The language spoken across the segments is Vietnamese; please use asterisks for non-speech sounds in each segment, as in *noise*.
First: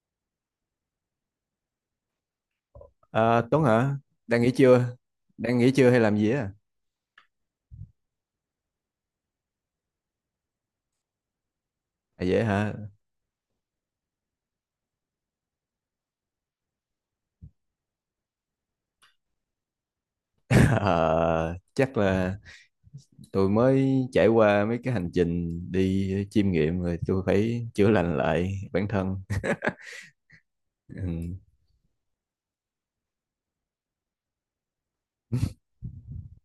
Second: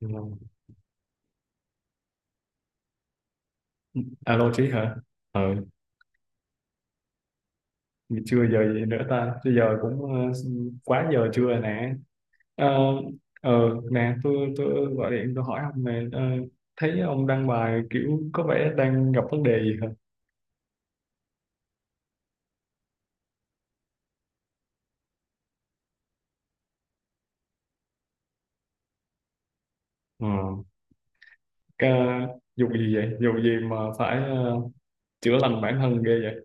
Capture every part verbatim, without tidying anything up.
Ừ. À, Tuấn hả? Đang nghỉ Alo Trí chưa? hả? Ờ, Đang nghỉ chưa hay làm gì á? Chưa giờ gì nữa ta? Chứ giờ cũng ờ, quá giờ trưa nè. À dễ Ờ, hả? ờ, nè, tôi tôi gọi điện tôi hỏi ông nè. Ờ, Thấy ông đăng bài kiểu có vẻ đang gặp vấn đề gì hả? *laughs* Ờ, chắc là tôi mới trải qua mấy cái hành trình đi chiêm nghiệm rồi tôi phải chữa lành lại bản thân. Ừ. Ừ. Cái, Vụ gì vậy? Vụ gì mà phải ờ, chữa lành bản thân ghê vậy?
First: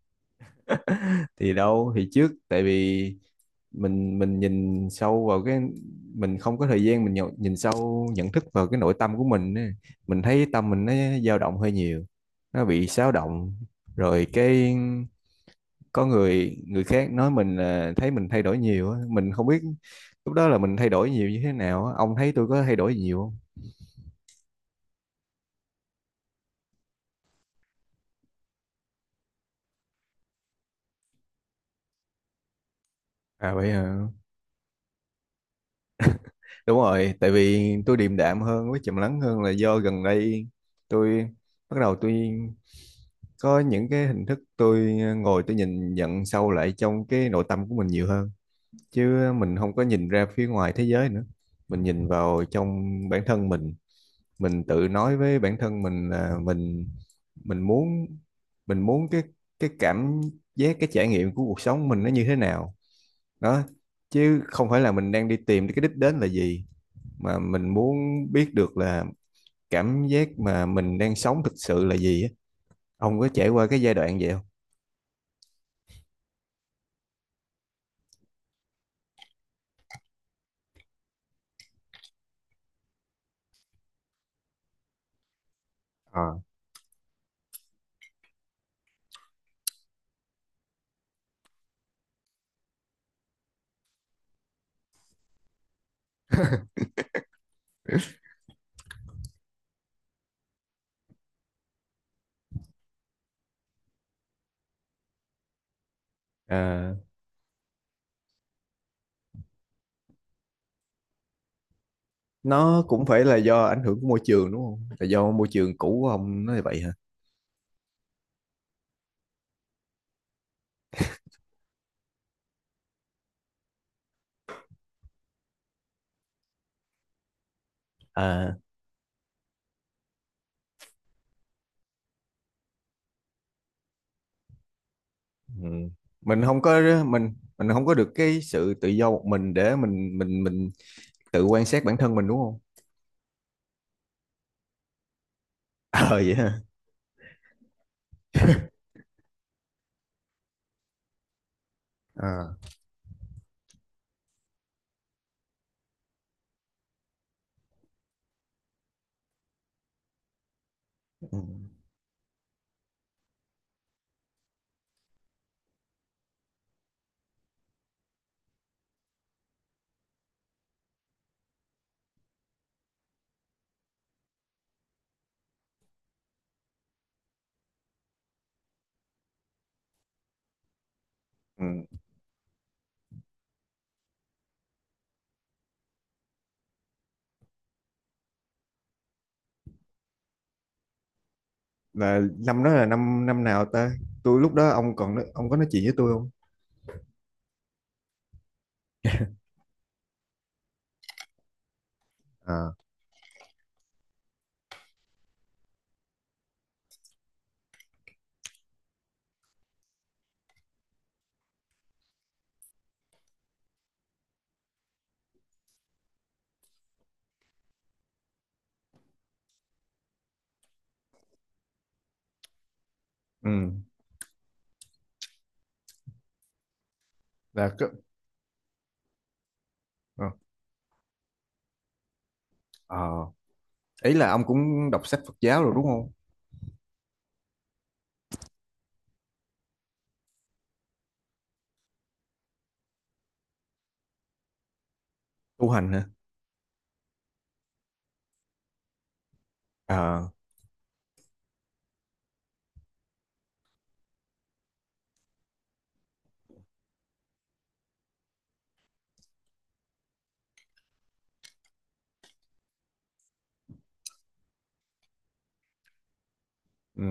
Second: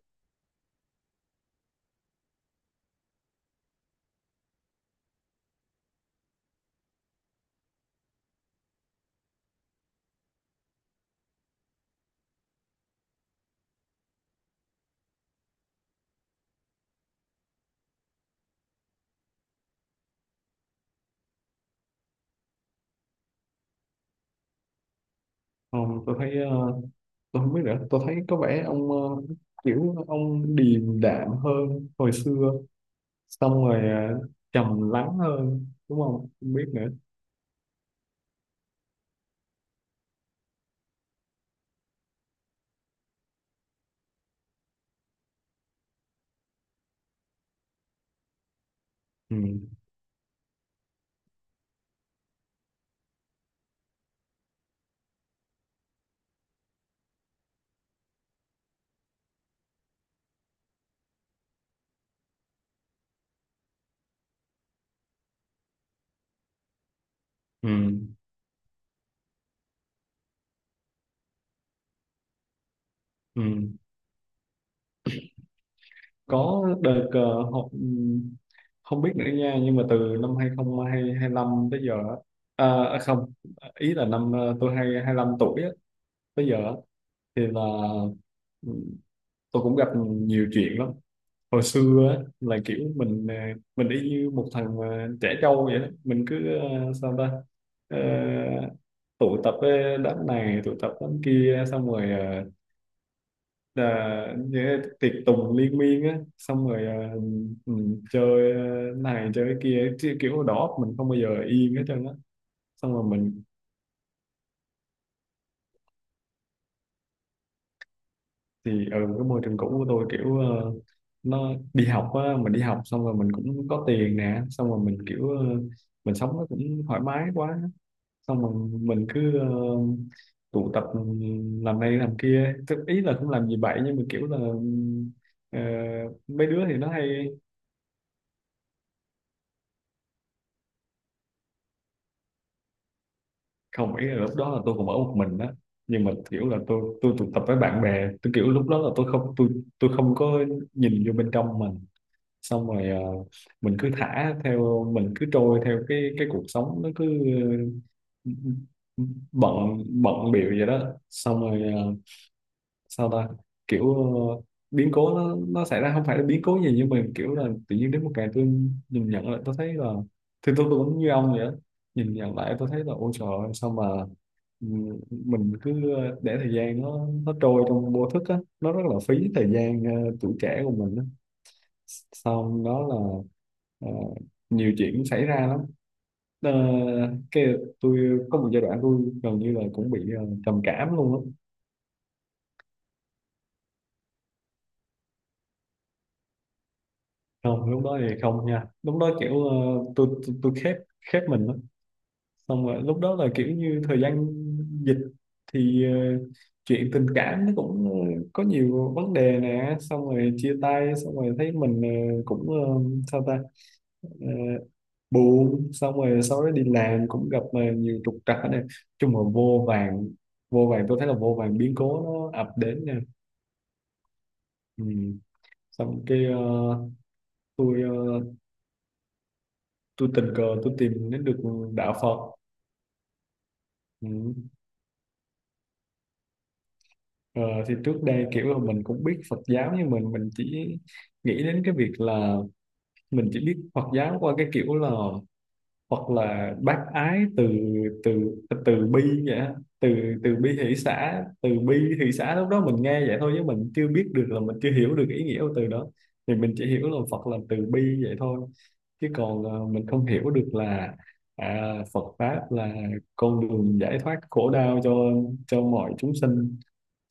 Thì đâu thì trước tại vì mình mình nhìn sâu vào cái mình không có thời gian mình nhậu- nhìn sâu nhận thức vào cái nội tâm của mình á. Mình thấy tâm mình nó dao động hơi nhiều. Nó bị xáo động rồi cái có người người khác nói mình là thấy mình thay đổi nhiều á, mình không biết lúc đó là mình thay đổi nhiều như thế nào á. Ông thấy tôi có thay đổi nhiều không? Ờ, tôi thấy ờ, tôi không biết nữa. Tôi thấy có vẻ ông ờ, kiểu ông điềm đạm hơn hồi xưa. À Xong vậy rồi hả? ờ, trầm lắng hơn, đúng không? Không biết Đúng nữa. rồi, tại vì tôi điềm đạm hơn với trầm lắng hơn là do gần đây tôi bắt đầu tôi có những cái hình thức tôi ờ, ngồi tôi nhìn nhận sâu lại trong cái nội tâm của mình nhiều hơn, chứ ừ, mình không có nhìn ra phía ngoài thế giới nữa. Mình nhìn vào trong bản thân mình. Mình tự nói với bản thân mình là mình mình muốn mình muốn cái cái cảm giác, cái trải nghiệm của cuộc sống mình nó như thế nào đó, chứ không phải là mình đang đi tìm cái đích đến là gì mà mình ừ, muốn biết được là cảm giác mà mình đang sống thực sự là gì á. Ông có ừ. trải qua cái giai đoạn vậy không? Có đợt ờ, học ừ, không biết nữa nha nhưng mà từ năm hai không hai lăm tới giờ á, à, à, không ý là năm ờ, tôi hai 25 tuổi á, Ờ, tới giờ á, thì là ừ, tôi cũng gặp nhiều chuyện lắm. Hồi xưa á, là kiểu mình ờ, mình y như một thằng ờ, trẻ trâu vậy đó, mình cứ ờ, sao ta. Ờ, Tụ tập với đám này tụ tập đám kia xong rồi ờ, là như tiệc tùng liên miên á, xong rồi à, à, ừ, chơi à, này chơi kia chứ kiểu đầu óc mình không bao giờ yên hết trơn á. nó Xong rồi cũng phải là mình do ảnh hưởng của môi trường đúng không? Là do môi trường cũ của ông nó như vậy hả? thì ở cái môi trường cũ của tôi kiểu ờ, nó đi học á, mình đi học xong rồi mình cũng có tiền nè, xong rồi mình kiểu ờ, mình sống nó cũng thoải mái quá. Xong rồi À, mình cứ ờ, tụ tập ừ, làm này làm kia. Tức ý là cũng làm gì vậy nhưng mà kiểu là ừ, ờ, ừ. Mình mấy không đứa thì nó có hay. mình mình không có được cái sự tự do một mình để mình mình mình tự quan sát bản thân mình đúng không? Không ý là lúc đó là tôi cũng ở một mình đó, nhưng Ờ mà vậy kiểu là hả? tôi tôi tụ tập với bạn bè, tôi kiểu lúc đó là tôi không tôi tôi không có nhìn vô bên trong mình. À. Xong rồi ờ, mình cứ thả theo, mình cứ trôi theo cái cái cuộc sống nó cứ ờ, bận bận bịu vậy đó, Ừ. xong rồi ờ, sao ta, kiểu ờ, biến cố nó nó xảy ra, không phải là biến cố gì nhưng mà kiểu là tự nhiên đến một ngày tôi nhìn nhận lại tôi thấy là thì tôi tôi cũng như ông vậy đó. Nhìn nhận lại tôi thấy là, ôi trời ơi sao mà Ừ, mình cứ để thời gian nó nó trôi trong vô thức á, nó rất là phí thời gian ờ, tuổi trẻ của mình á. Ừ. Xong đó là ờ, nhiều chuyện xảy ra lắm. Ờ, cái Tôi có một giai đoạn tôi gần như là cũng bị ờ, trầm cảm luôn á. Là năm đó là năm năm nào ta? Tôi lúc đó ông còn nói- ông có nói chuyện với tôi không? Không lúc đó thì không nha, lúc đó kiểu ờ, tôi tôi, tôi khép khép mình lắm. Xong À, rồi lúc đó là kiểu như thời gian dịch thì ờ, chuyện tình cảm nó cũng ờ, có nhiều vấn đề nè, xong rồi chia tay, xong rồi thấy mình ờ, cũng ờ, sao ta, Ờ, buồn, xong rồi sau đó đi làm cũng gặp ờ, nhiều trục trặc. Này chung là vô vàn, vô vàn, tôi thấy là vô vàn biến cố nó ập đến nè. ừ Ừ. Xong cái ờ, là tôi cái ờ, tôi ờ tình cờ tôi tìm đến được đạo Phật. ờ. Ừ. Ý là ông cũng đọc sách Phật giáo rồi đúng không? Ờ, thì trước đây kiểu là mình cũng biết Phật giáo, nhưng mình mình chỉ nghĩ đến cái việc là mình chỉ biết Phật giáo qua cái kiểu là Tu hành hả? Phật là bác ái, từ từ từ bi vậy á. Từ À, Từ bi hỷ xã, từ bi hỷ xã, lúc đó mình nghe vậy thôi chứ mình chưa biết được là mình chưa hiểu được ý nghĩa của từ đó. Thì mình chỉ hiểu là Phật là từ bi vậy thôi, chứ còn ờ, mình không hiểu được là à, Phật pháp là con đường giải thoát khổ đau cho cho mọi chúng sinh.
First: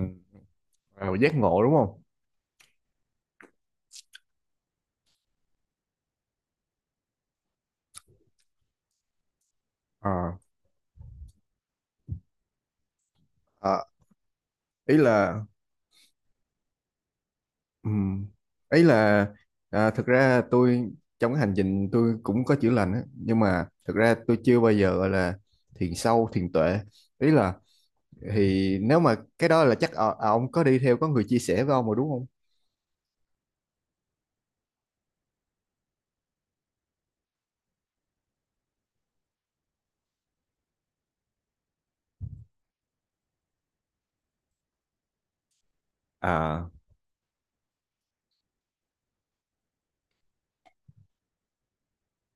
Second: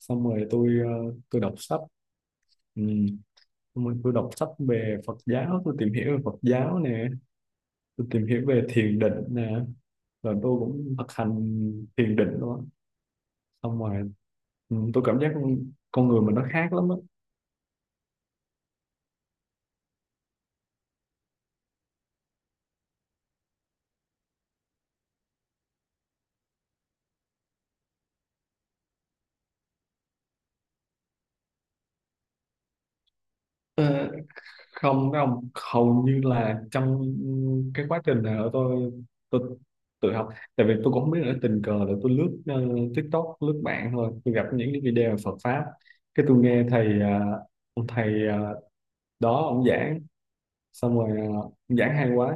Xong rồi tôi ờ, Ờ, giác tôi đọc ngộ đúng sách. không? Ừ. Xong rồi tôi đọc sách về Phật giáo, tôi tìm hiểu về Phật giáo nè, tôi tìm hiểu về thiền định nè, rồi À, tôi cũng thực hành thiền định luôn á. Xong à, rồi ừ, ý tôi cảm giác là. con người mình nó khác lắm á. Ừ. Ấy là, à, thực ra tôi trong cái hành trình tôi cũng có chữa lành á, nhưng mà thực ra tôi chưa bao giờ gọi là thiền sâu, thiền tuệ. Ý là, thì nếu mà cái đó là chắc ờ, ờ, ông có đi theo có người chia sẻ với ông rồi đúng không? Ờ, Không, với ông hầu như là trong cái quá trình này ở tôi tôi tự học. Tại vì tôi cũng không biết nữa, tình cờ là tôi lướt ờ, TikTok, lướt mạng thôi tôi gặp những cái video về Phật pháp, cái tôi nghe À. thầy ờ, ông thầy ờ, đó ông giảng. Xong rồi ờ, ông giảng hay quá,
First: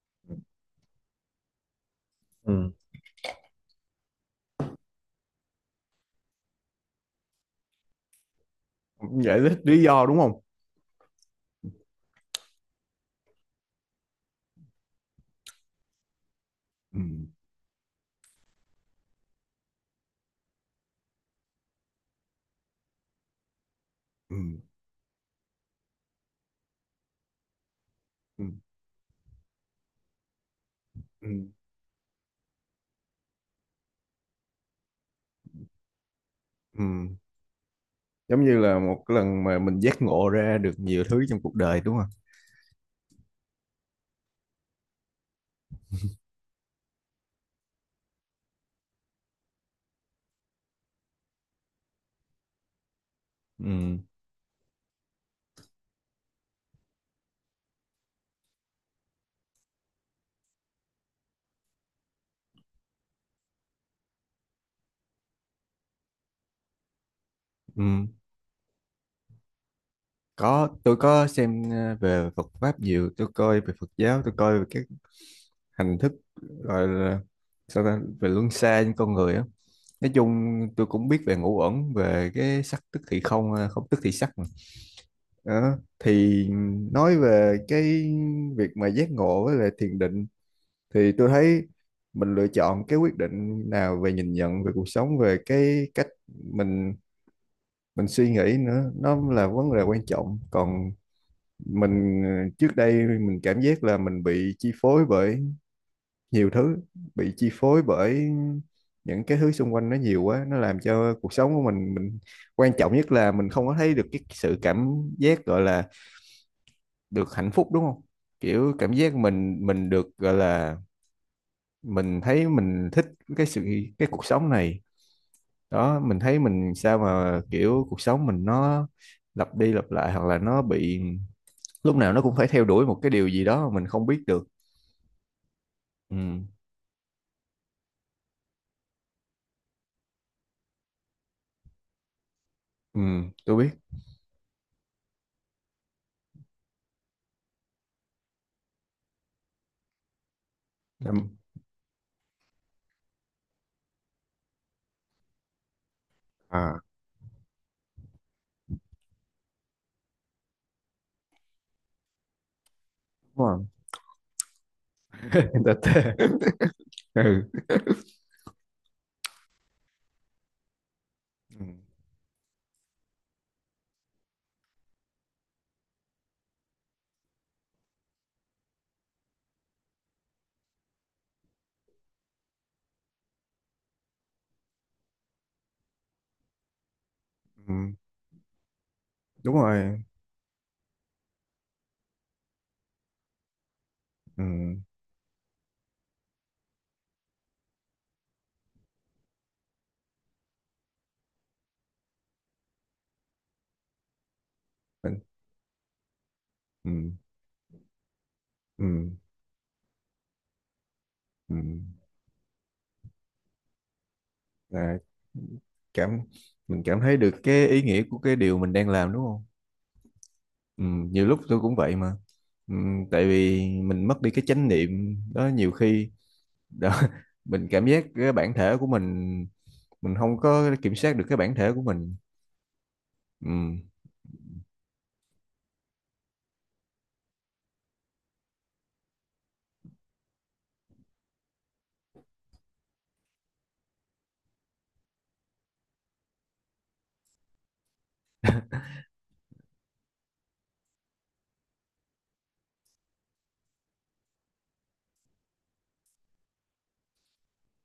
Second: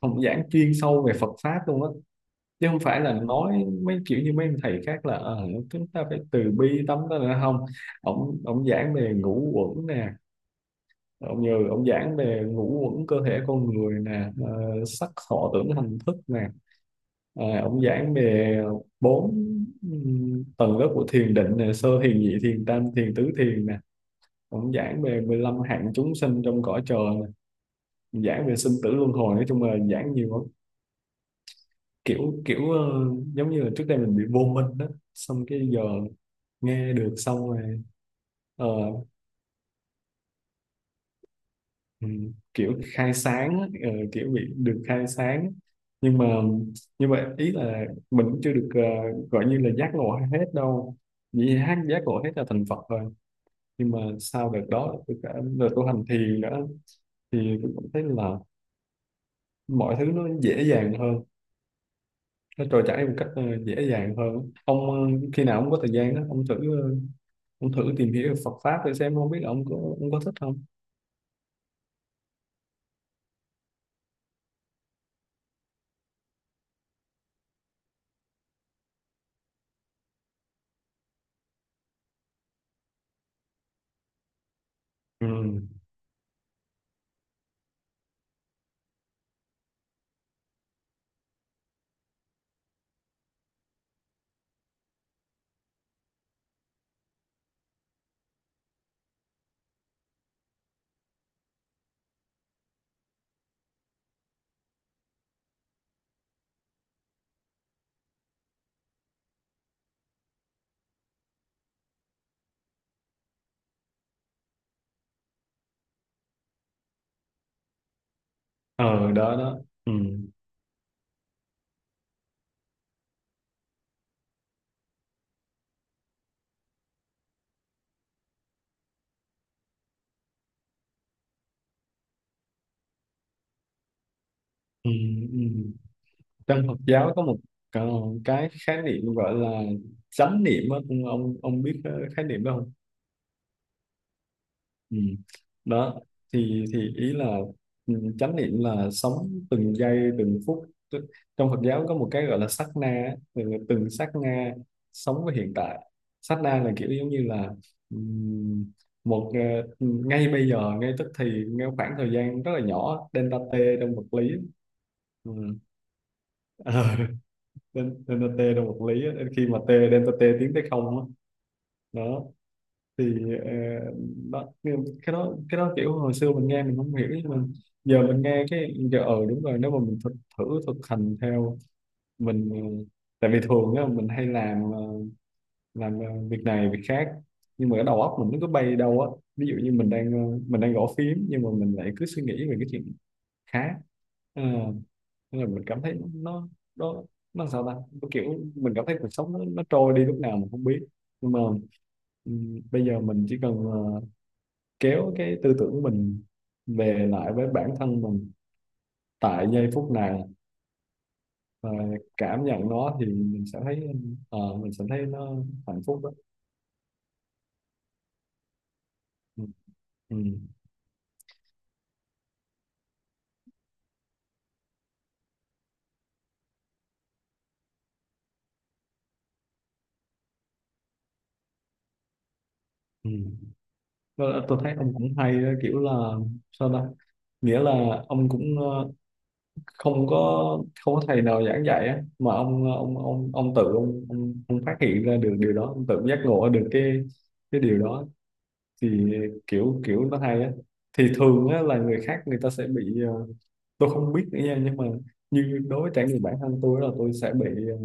ông giảng chuyên sâu về Phật pháp luôn á, chứ Ừ. không phải là nói mấy kiểu như mấy ông thầy khác là ờ, chúng ta phải từ bi tấm đó nữa không. Ông ông giảng về Giải ngũ thích lý uẩn do nè, đúng không? ông như ông giảng về ngũ uẩn cơ thể con người nè, ờ, sắc thọ tưởng hành thức nè. Ừ. Ờ, ông giảng về bốn ừm, tầng lớp của thiền định nè, sơ thiền nhị thiền tam thiền tứ thiền nè. Ừ. Ông giảng về mười lăm hạng chúng sinh trong cõi trời nè. Ông Ừ. giảng về sinh tử luân hồi, nói chung là giảng nhiều lắm. Ừ. Kiểu kiểu ờ, giống như là trước đây mình bị vô minh đó, xong cái giờ nghe Ừ. được, xong rồi Giống như ờ, là một cái lần mà mình giác ngộ ra được nhiều thứ trong cuộc đời đúng không? ừ, kiểu khai sáng á, ờ, kiểu bị được khai sáng. Nhưng mà nhưng mà ý là mình cũng chưa được ờ, gọi như là giác ngộ hết đâu, vì hát giác ngộ hết là thành Phật rồi. Nhưng Ừ. mà sau đợt đó tôi cả đợt tu hành thiền nữa, thì tôi cũng thấy là mọi thứ nó dễ dàng hơn, nó trôi chảy một cách ờ, dễ dàng hơn. Ông ờ, khi nào ông có thời gian đó ông thử ờ, ông thử Ừ. tìm hiểu Phật pháp để xem không biết là ông có ông có thích không. Có, tôi có xem ờ, về Phật pháp nhiều, tôi coi về Phật giáo, tôi coi về các hành thức gọi là, sao ta, về luân xa trên con người á. Nói chung tôi cũng biết về ngũ uẩn, về cái sắc tức thì không, à, không tức thì sắc mà. Ừ, Đó. Thì nói về cái việc mà giác ngộ với lại thiền định thì tôi thấy mình lựa chọn cái quyết định nào về nhìn nhận về cuộc sống, về cái cách mình mình suy nghĩ nữa, nó là vấn đề quan trọng. Còn mình ờ, trước đây mình cảm giác là mình bị chi phối bởi nhiều thứ, bị chi phối bởi những cái thứ xung quanh nó nhiều quá. Nó làm cho cuộc sống của mình mình quan trọng nhất là mình không có thấy được cái sự cảm giác gọi là được hạnh phúc đúng không? Kiểu cảm ờ giác đó đó. mình mình Ừ. được gọi là mình thấy mình thích cái sự cái cuộc sống này. Đó, mình thấy mình, sao mà kiểu cuộc sống mình nó lặp đi lặp lại, hoặc là nó bị lúc nào nó cũng phải theo đuổi một cái điều gì đó mà mình không biết được. Ừ. Ừ. Ừ. Trong Phật giáo có một ờ, cái khái niệm gọi là chánh niệm á, ông ông ông biết cái khái niệm đó không? Ừ. Tôi biết. Ừ. Đó thì thì ý là ừ, chánh niệm là sống từng giây từng phút. Tức- Em- trong Phật giáo có một cái gọi là sát na á, tức là từng sát na sống với hiện tại. Sát na là À, kiểu giống như là ừm, một ờ, ừ, ngay bây giờ, ngay tức thì, ngay khoảng thời gian rất là nhỏ, delta đúng t rồi. trong vật lý. Ừ. *laughs* Người ta tê. *laughs* Ờ, Ừ. Nên nên là t là một lý á. Nên khi mà t delta t tiến tới không á, Ừ, đó thì ờ, đó. Nhưng cái đó cái đó kiểu hồi xưa mình nghe mình không hiểu, nhưng mà giờ mình nghe cái giờ ờ đúng rồi, nếu mà mình thực thử thực hành theo mình ờ, tại vì thường á mình hay làm ờ, làm ờ, việc này việc khác, nhưng ừ, mà cái đầu óc mình nó cứ bay đâu á. Ví đúng dụ như mình rồi. đang ờ, mình đang gõ phím nhưng mà mình lại cứ suy nghĩ về cái chuyện khác. Ờ, Ừ, Nên là mình cảm thấy nó nó nó sao ta. Nó kiểu mình cảm thấy cuộc sống nó, nó trôi đi lúc nào mình không biết. Nhưng mà ừm, bây giờ mình chỉ cần ờ, kéo mình. cái tư tưởng của mình về Ừ, lại với bản thân mình ừ, tại giây phút này ừ. và cảm nhận nó, thì mình sẽ thấy ờ, mình sẽ Là thấy nó hạnh phúc đó. cảm mình cảm thấy được cái ý nghĩa của cái điều mình đang làm đúng Ừ. không? Ừ. Ừ, nhiều lúc tôi cũng vậy mà. Ừ, tại vì mình mất đi cái chánh niệm đó nhiều khi. Đó, *laughs* mình cảm giác cái bản thể của mình mình không có kiểm soát được cái bản thể của mình. Ừ. Ừ, Tôi, tôi thấy ông cũng hay đó, kiểu là sao ta, nghĩa là ông cũng ờ, không có không có thầy nào giảng dạy á, mà ông ông ông ông tự ông, ông, ông phát hiện ra được điều đó, ông tự giác ngộ được cái cái điều đó. Thì kiểu kiểu nó hay á. Thì thường á là người khác người ta sẽ bị ờ, tôi không biết nữa nha, nhưng mà như đối với trải nghiệm bản thân tôi là tôi sẽ bị ờ,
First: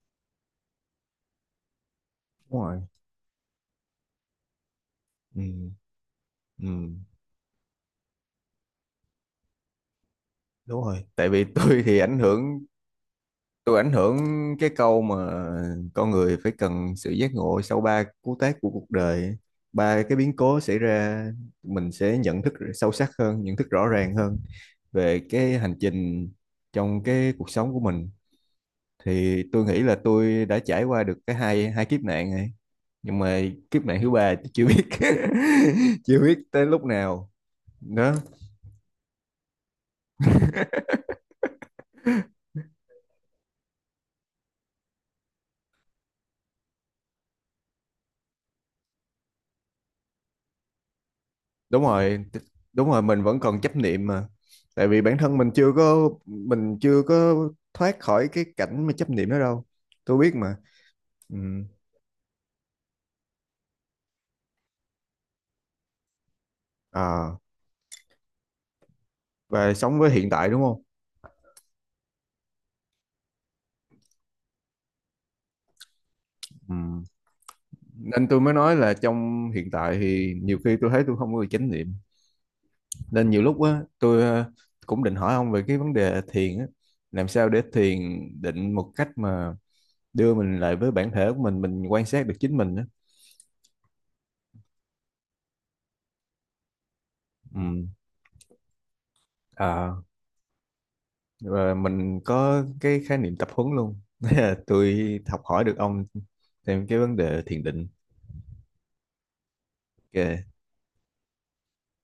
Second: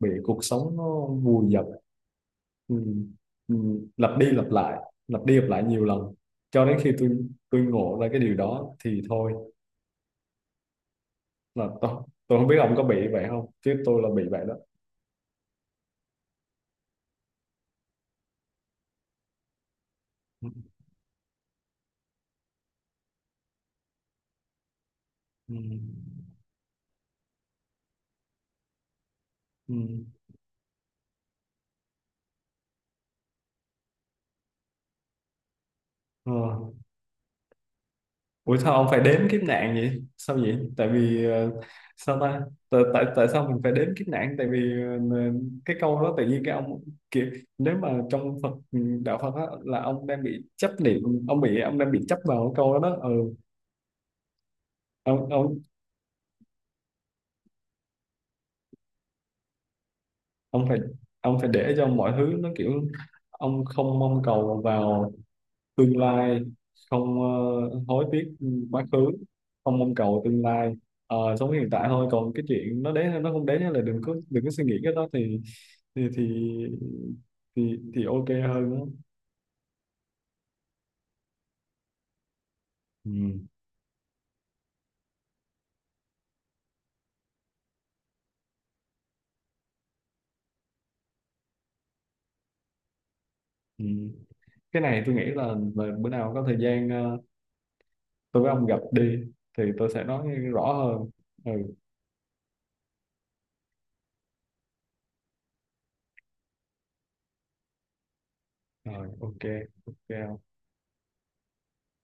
bị cuộc sống nó vùi dập, đúng ừ, rồi. ừ, lặp đi lặp lại lặp đi lặp lại Ừ, nhiều lần, cho ừ, đến khi tôi tôi ngộ ra cái điều đó thì thôi. đúng rồi, tại vì *laughs* Là tôi tôi thì ảnh tôi không biết hưởng ông có bị vậy không, tôi chứ ảnh tôi là hưởng bị vậy đó. cái câu mà con người phải cần sự giác ngộ sau ba cú tác của cuộc đời ấy. Ba cái biến ừ, cố xảy ra mình sẽ nhận thức sâu sắc hơn, nhận thức rõ ràng hơn về ừ, cái hành trình trong cái cuộc sống của mình. Thì tôi nghĩ là ừ. tôi đã trải qua được cái hai hai kiếp nạn này. Nhưng mà kiếp nạn thứ ba tôi chưa biết. *laughs* Chưa Ờ. biết tới lúc nào. Đó. Ủa sao ông phải đếm kiếp nạn vậy? Sao vậy? Tại vì ờ, sao ta? Tại, tại Tại sao mình phải đếm kiếp nạn? Tại vì ờ, cái câu đó tự nhiên cái ông kiểu, nếu mà trong Phật ừ, đạo Phật á, là ông đang bị chấp niệm, ông bị ông Đúng đang bị chấp rồi, t- vào cái câu đó đúng đó. rồi mình Ừ. vẫn còn chấp niệm mà, tại vì bản Ông thân mình ông chưa có mình chưa có thoát khỏi cái cảnh mà chấp niệm đó đâu. Tôi biết mà. ông phải Ừ. ông phải để cho mọi thứ nó kiểu ông không mong cầu vào tương lai, không À, ờ, hối tiếc quá khứ, và không mong sống với cầu hiện tương tại đúng lai. không? Ờ, sống hiện tại thôi, còn cái chuyện nó đến hay nó không đến là đừng có đừng có suy nghĩ cái đó thì thì thì Ừ. thì, thì Nên ok tôi mới hơn nói á. là trong hiện tại thì nhiều khi tôi thấy tôi không có được chánh niệm, nên Ừ. nhiều lúc á tôi ờ, cũng định hỏi ông về cái vấn đề thiền á, làm sao để thiền định một cách mà đưa mình lại với bản thể của mình mình quan sát được chính mình á. Ừ. Cái này tôi nghĩ là, là bữa nào có thời gian ờ, tôi với ông gặp đi thì tôi Ừ. sẽ nói rõ hơn. Và Ừ mình có cái khái niệm tập huấn luôn. *laughs* Thế là tôi học hỏi được ông thêm cái vấn đề thiền định. rồi ok, ok. Ok.